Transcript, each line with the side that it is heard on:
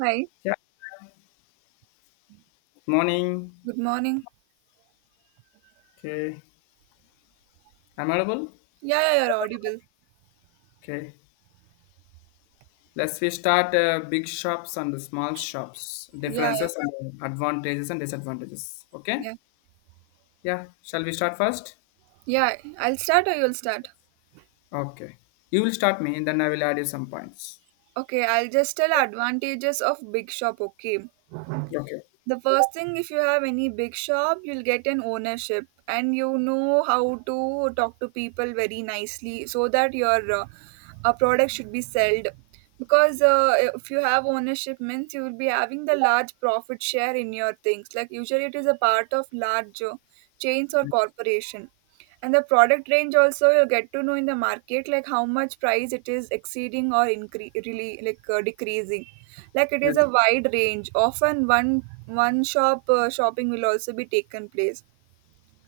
right: Hi,
left: Yeah, morning.
right: good morning.
left: Okay, I'm audible.
right: Yeah, yeah, you're audible.
left: Okay, let's we start big shops and the small shops,
right: Yeah, yeah,
left: differences and advantages and disadvantages. Okay,
right: yeah.
left: yeah, shall we start first?
right: Yeah, I'll start or you'll start.
left: Okay, you will start me, and then I will add you some points.
right: Okay, I'll just tell advantages of big shop, okay?
left: Okay,
right: The first thing, if you have any big shop, you'll get an ownership and you know how to talk to people very nicely so that your a product should be sold. Because if you have ownership means you will be having the large profit share in your things. Like usually it is a part of large chains or corporation. And the product range also you'll get to know in the market, like how much price it is exceeding or incre really, like, decreasing. Like, it is
left: yes,
right: a wide range. Often one shop shopping will also be taken place.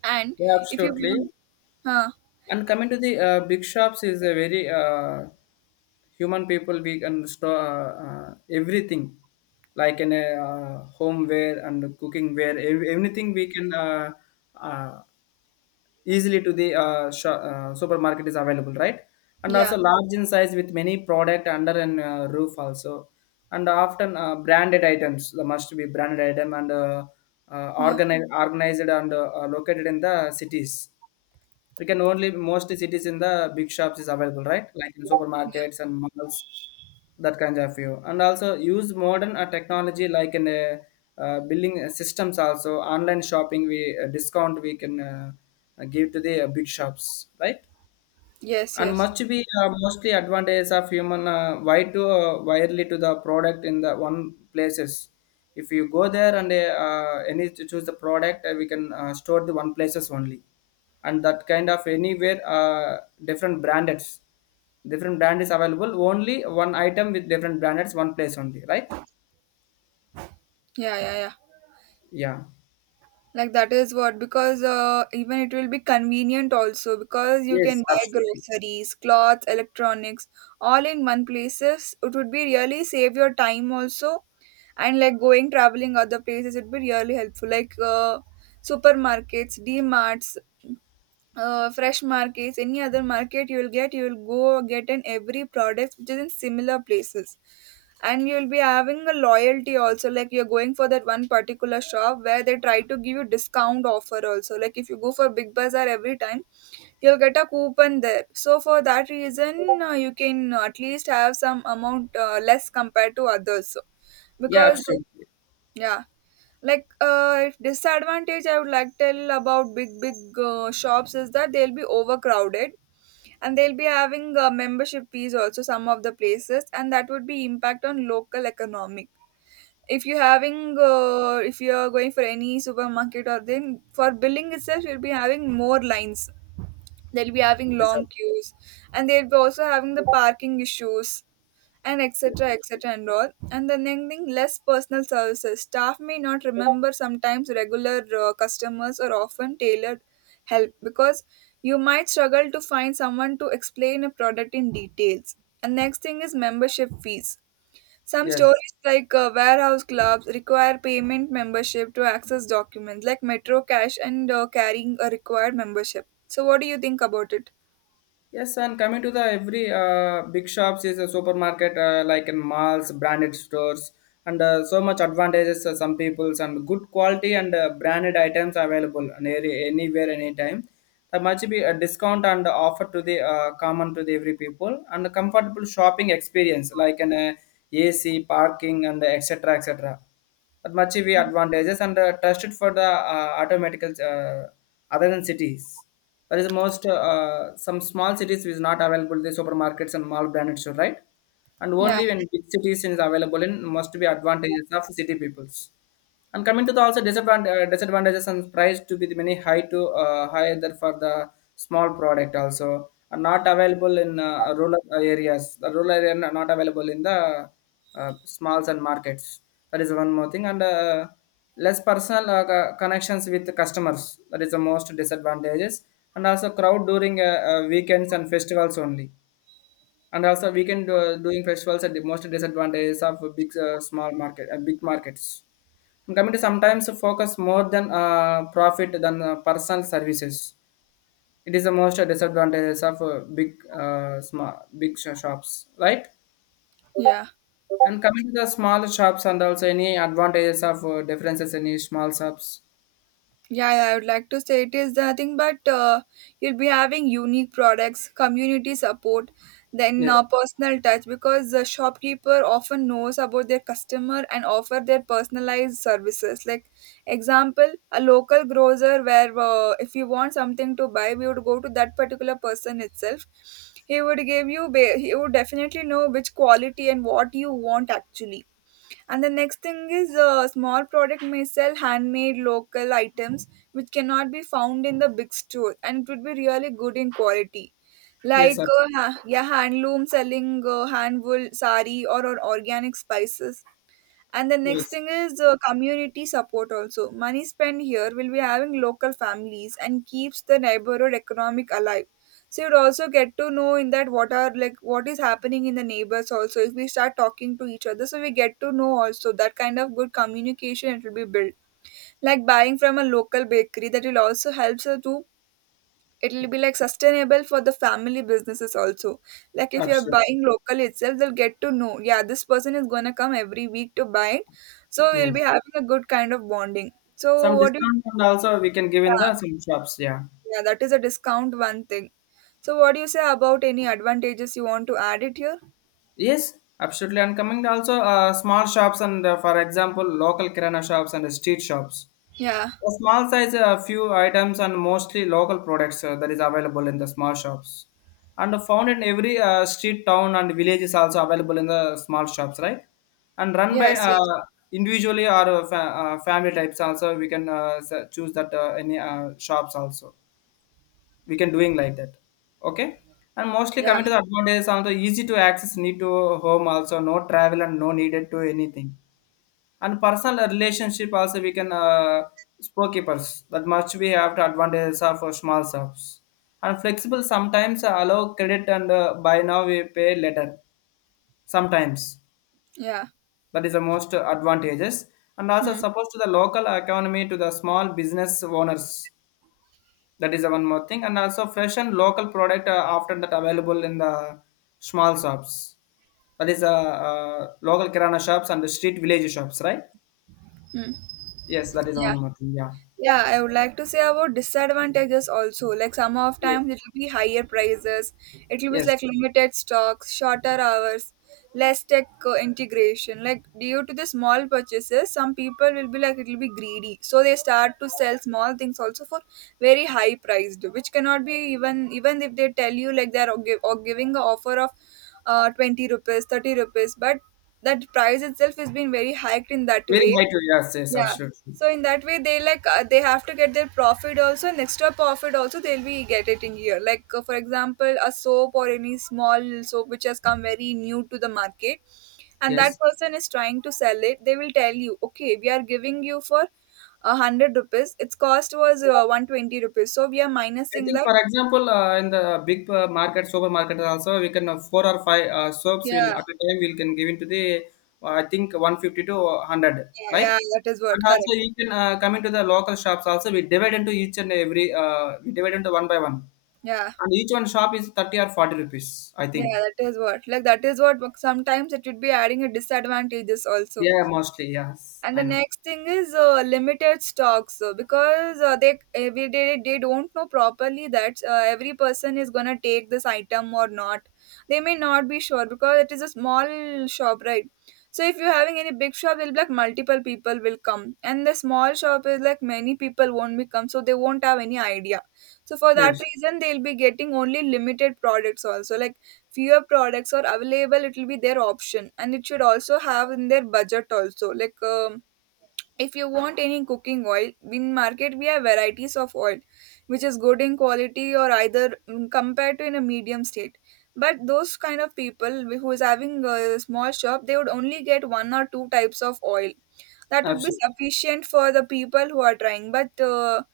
right: And
left: yeah,
right: if you
left: absolutely.
right: want, huh?
left: And coming to the big shops is a very human people we can store everything like in a homeware and cooking ware anything we can uh, easily to the supermarket is available, right? And
right: Yeah,
left: also large in size with many product under an roof also, and often branded items the must be branded item and
right: yeah,
left: organized and located in the cities. We can only most cities in the big shops is available, right? Like in supermarkets and malls, that kind of view, and also use modern technology like in building systems, also online shopping. We discount we can give to the big shops, right?
right: yes,
left: And
right: yes.
left: must be mostly advantages of human why to widely to the product in the one places. If you go there and any to choose the product, we can store the one places only, and that kind of anywhere different branded, different brand is available, only one item with different branded one place only, right?
right: Yeah, yeah, yeah.
left: Yeah.
right: Like that is what, because even it will be convenient also, because you can
left: Yes,
right: buy
left: absolutely.
right: groceries, clothes, electronics all in one places. It would be really save your time also, and like going traveling other places, it'd be really helpful, like, supermarkets, dmarts, fresh markets, any other market, you will get, you will go get in every product which is in similar places. And you'll be having a loyalty also, like you're going for that one particular shop where they try to give you discount offer also. Like if you go for big bazaar every time, you'll get a coupon there, so for that reason, you can at least have some amount less compared to others,
left: Yeah,
right: because
left: absolutely.
right: yeah. Like, if disadvantage, I would like tell about big shops is that they'll be overcrowded, and they'll be having membership fees also, some of the places, and that would be impact on local economic. If you having, if you're going for any supermarket, or then for billing itself, you'll be having more lines. They'll be having
left: Yes,
right: long
left: ab-.
right: queues, and they'll be also having the parking issues and
left: Yes,
right: etc
left: absolutely.
right: etc and all. And the next thing, less personal services, staff may not remember sometimes regular customers or often tailored help, because you might struggle to find someone to explain a product in details. And next thing is membership fees, some
left: Yes.
right: stores like warehouse clubs require payment membership to access documents like metro cash, and carrying a required membership. So what do you think about it?
left: Yes, and coming to the every big shops is a supermarket, like in malls, branded stores, and so much advantages for some peoples, and good quality and branded items available near anywhere anytime. There must be a discount and offer to the common to the every people, and a comfortable shopping experience like an AC, parking, and etc. etc. That much be advantages and trusted for the automatical other than cities. That is the most some small cities is not available the supermarkets and mall branded store, right? And
right: Yeah,
left: only when big cities is available in must be advantages of city peoples. And coming to the also disadvantages, and price to be the many high to higher than for the small product also are not available in rural areas. The rural area are not available in the smalls and markets. That is one more thing. And less personal connections with the customers. That is the most disadvantages. And also crowd during weekends and festivals only. And also weekend doing festivals are the most disadvantages of big small market big markets. And coming to sometimes focus more than profit than personal services. It is the most disadvantages of big small big sh- shops, right?
right: yeah.
left: And coming to the small shops, and also any advantages of differences in these small shops.
right: Yeah, yeah, I would like to say it is nothing but you'll be having unique products, community support, then
left: Yes,
right: personal touch, because the shopkeeper often knows about their customer and offer their personalized services. Like example, a local grocer, where if you want something to buy, we would go to that particular person itself. He would give you, he would definitely know which quality and what you want actually. And the next thing is, a small product may sell handmade local items which cannot be found in the big store, and it would be really good in quality.
left: yes,
right: Like
left: abs-
right: yeah, handloom selling, hand wool sari, or organic spices. And the next
left: yes,
right: thing is community support also. Money spent here will be having local families and keeps the neighborhood economic alive. So you'd also get to know in that what are, like what is happening in the neighbors also. If we start talking to each other, so we get to know also that kind of good communication, it will be built. Like buying from a local bakery, that will also helps us to, it'll be like sustainable for the family businesses also. Like if you're
left: absolutely.
right: buying local itself, they'll get to know, yeah, this person is going to come every week to buy it, so we'll be
left: Yes,
right: having a good kind of bonding. So
left: some
right: what do you?
left: discount and also we can give in
right: Yeah,
left: the some shops. Yeah.
right: yeah, that is a discount, one thing. So what do you say about any advantages you want to add it here?
left: Yes, absolutely. And coming to also small shops, and for example local kirana shops and street shops.
right: Yeah,
left: A small size, a few items, and mostly local products, that is available in the small shops. And found in every street, town, and village is also available in the small shops, right? And run by
right: yes, yes,
left: individually or family types also. We can choose that any shops also. We can doing like that. Okay. And mostly
right: yeah,
left: coming to the advantages also easy to access, need to home also, no travel and no needed to anything, and personal relationship also we can spokespeoples, that much we have to advantages of small shops. And flexible, sometimes allow credit and buy now we pay later. Sometimes
right: yeah.
left: that is the most advantages. And also
right: Hmm.
left: suppose to the local economy to the small business owners. That is the one more thing. And also fresh and local product often that available in the small shops. That is local kirana shops and the street village shops, right?
right: Hmm.
left: Yes, that is one
right: Yeah.
left: more thing. Yeah.
right: Yeah, I would like to say about disadvantages also. Like, some of
left: Yes.
right: times it will be higher prices, it will be
left: Yes,
right: like limited stocks, shorter hours, less tech integration. Like due to the small purchases, some people will be like, it will be greedy, so they start to sell small things also for very high priced, which cannot be even if they tell you, like they are gi- or giving an offer of 20 rupees, 30 rupees, but that price itself has been very hiked in that
left: very
right: way.
left: high to yes, yes,
right: Yeah.
left: absolutely.
right: So in that way, they like, they have to get their profit also, and extra profit also they'll be getting here. Like, for example, a soap or any small soap which has come very new to the market, and that
left: Yes,
right: person is trying to sell it. They will tell you, okay, we are giving you for 100 rupees. Its cost was 120 rupees, so we are
left: I
right: minusing
left: think
right: that.
left: for example, in the big market, supermarket also, we can four or five soaps will
right: Yeah,
left: at a time we can give into the I think 150 to hundred,
right: yeah,
left: like.
right: yeah. That is what,
left: And also
right: correct.
left: you can come into the local shops also. We divide into each and every, we divide into one by one,
right: Yeah,
left: and each one shop is 30 or 40 rupees, I
right: yeah.
left: think.
right: That is what, like that is what sometimes it would be adding a disadvantages also.
left: Yeah, mostly yes,
right: And the
left: I know.
right: next thing is limited stocks, because they every day they don't know properly that every person is gonna take this item or not. They may not be sure because it is a small shop, right? So if you're having any big shop, it'll be like multiple people will come, and the small shop is like many people won't be come, so they won't have any idea. So for that
left: Yes,
right: reason, they'll be getting only limited products also. Like, fewer products are available, it will be their option, and it should also have in their budget also. Like, if you want any cooking oil, in market we have varieties of oil, which is good in quality or either mm, compared to in a medium state. But those kind of people who is having a small shop, they would only get one or two types of oil. That would be
left: absolutely
right: sufficient for the people who are trying. But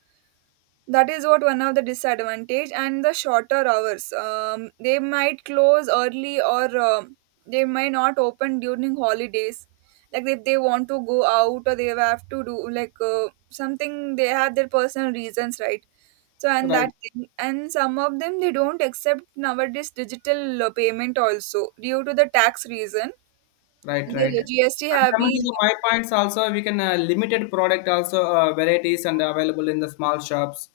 right: that is what one of the disadvantage, and the shorter hours. They might close early, or they might not open during holidays. Like if they want to go out, or they have to do like something, they have their personal reasons, right? So and that
left: right.
right: thing, and some of them they don't accept nowadays digital payment also due to the tax reason.
left: Right, right.
right: The GST
left: And
right: have
left: coming to
right: been,
left: the, my points also, we can limited product also varieties and available in the small shops,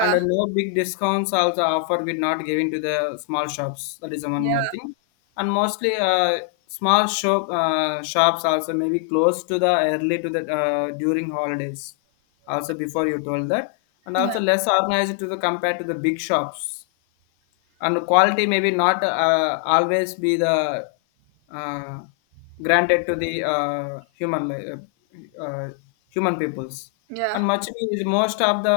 left: and no big discounts also offer we not giving to the small shops. That is the one more
right: yeah,
left: thing, and mostly small shop shops also maybe close to the early to the during holidays. Also before you told that, and
right: yeah,
left: also less organized to the compared to the big shops, and quality maybe not always be the uh, granted to the uh, uh, human peoples,
right: yeah,
left: and much is most of the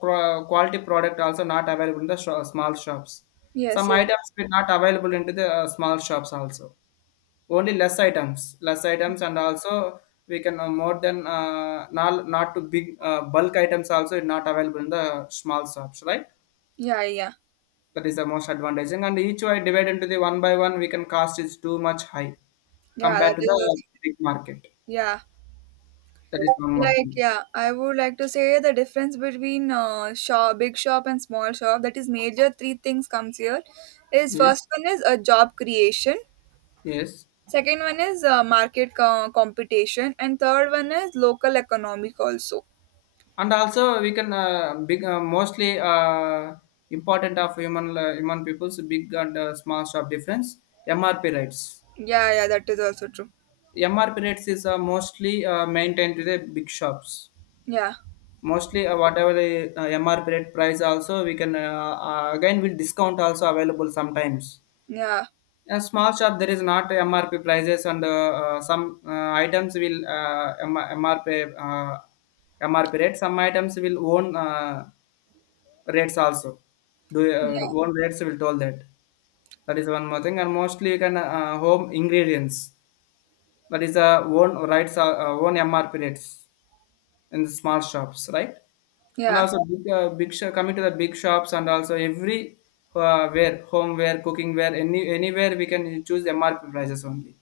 left: quality product also not available in the small shops.
right: yes,
left: Some
right: yes,
left: items were not available into the small shops also, only less items, and also we can more than not to big bulk items also is not available in the small shops, right?
right: yeah, yeah,
left: That is the most advantage. And each way divided into the one by one, we can cost is too much high
right: yeah, that
left: compared to
right: is what,
left: the big market.
right: yeah.
left: That is one more
right: Like,
left: thing.
right: yeah, I would like to say the difference between big shop and small shop. That is major three things comes here, is
left: Yes,
right: first one is a job creation,
left: yes.
right: second one is market competition, and third one is local economic also.
left: And also we can big mostly important of human people's big and small shop difference. MRP rates.
right: Yeah, yeah, that is also true.
left: MRP rates is mostly maintained to the big shops.
right: Yeah,
left: Mostly whatever the MRP rate price, also we can again will discount also available sometimes.
right: yeah,
left: A small shop there is not MRP prices, and some items will MRP MRP rate. Some items will own rates also. Do
right: yeah,
left: own rates will told that. That is one more thing. And mostly you can home ingredients. That is own rights own MRP rates in the small shops, right? And
right: yeah,
left: also big shop, coming to the big shops and also every where homeware cooking ware any anywhere we can choose MRP prices only.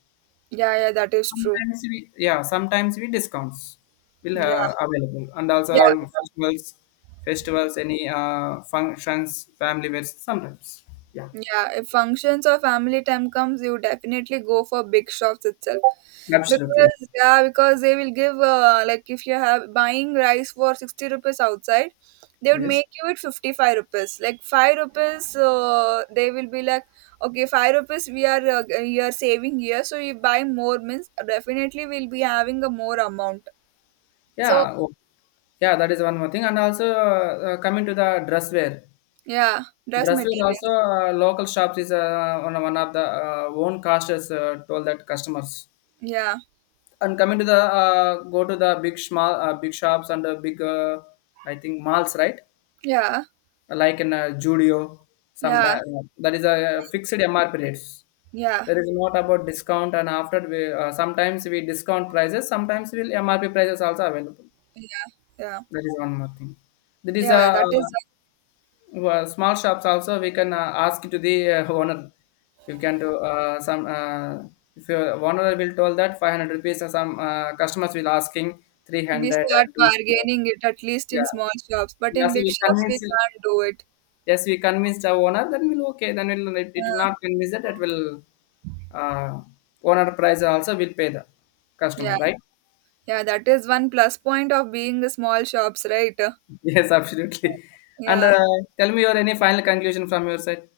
right: yeah, yeah, that is true.
left: Sometimes we, yeah, sometimes we discounts will
right: Yeah,
left: available, and also
right: yeah,
left: festivals, festivals, any functions, family wears sometimes. Yeah,
right: yeah. If functions or family time comes, you definitely go for big shops itself.
left: absolutely.
right: Because yeah, because they will give, like if you have buying rice for 60 rupees outside, they would make
left: Yes.
right: you it 55 rupees. Like 5 rupees, they will be like, okay, 5 rupees we are, you are saving here, so you buy more means definitely we'll be having a more amount. So
left: Yeah. Oh, yeah. That is one more thing, and also coming to the dress wear.
right: yeah, dress
left: Dress wear also
right: materials.
left: local shops is one of the own casters told that customers.
right: Yeah,
left: And coming to the go to the big shops and big I think malls, right?
right: yeah,
left: Like in Judio,
right: yeah,
left: sometimes that is a fixed MRP rates.
right: yeah,
left: There is not about discount, and after we sometimes we discount prices, sometimes we'll MRP prices also available.
right: yeah,
left: That is one more thing. That is
right: yeah.
left: a
right: That is
left: small shops also we can ask to the owner. You can do some if your owner will told that 500 rupees, some customers will asking
right: we
left: 300
right: start
left: and 200.
right: bargaining it at least in
left: Yeah,
right: small shops, but
left: yeah.
right: in
left: So
right: big
left: we
right: shops we
left: convince.
right: can't do it.
left: Yes, we convinced our owner, then we'll okay, then we'll, it will
right: Uh,
left: not convince that, that will uh, owner price also will pay the customer,
right: yeah.
left: right?
right: Yeah, that is one plus point of being the small shops, right?
left: Yes, absolutely. And
right: Yeah.
left: tell me your any final conclusion from your side.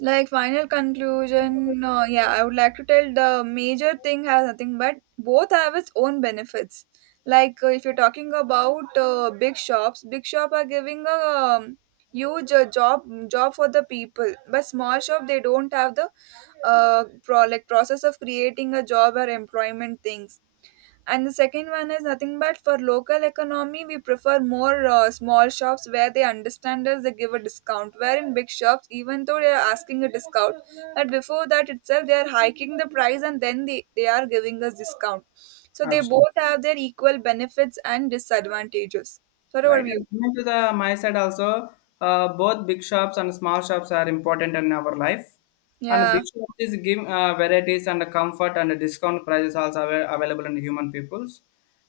right: Like, final conclusion, yeah, I would like to tell the major thing has nothing but both have its own benefits. Like, if you're talking about big shops, big shop are giving a um, huge job for the people, but small shop they don't have the like process of creating a job or employment things. And the second one is nothing but for local economy, we prefer more small shops where they understand us, they give a discount. Where in big shops, even though they are asking a discount, but before that itself, they are hiking the price, and then they are giving us discount. So they
left: Absolutely.
right: both have their equal benefits and disadvantages. What
left: Right.
right: about you?
left: And coming to the my side also, both big shops and small shops are important in our life. And
right: Yeah.
left: big shops is give varieties and comfort and discount prices also available in human peoples.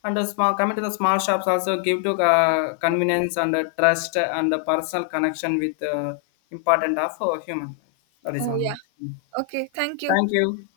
left: And the small coming to the small shops also give to convenience and trust and the personal connection with important of human. That is
right: Oh,
left: one
right: yeah.
left: more.
right: Okay. Thank you.
left: Thank you.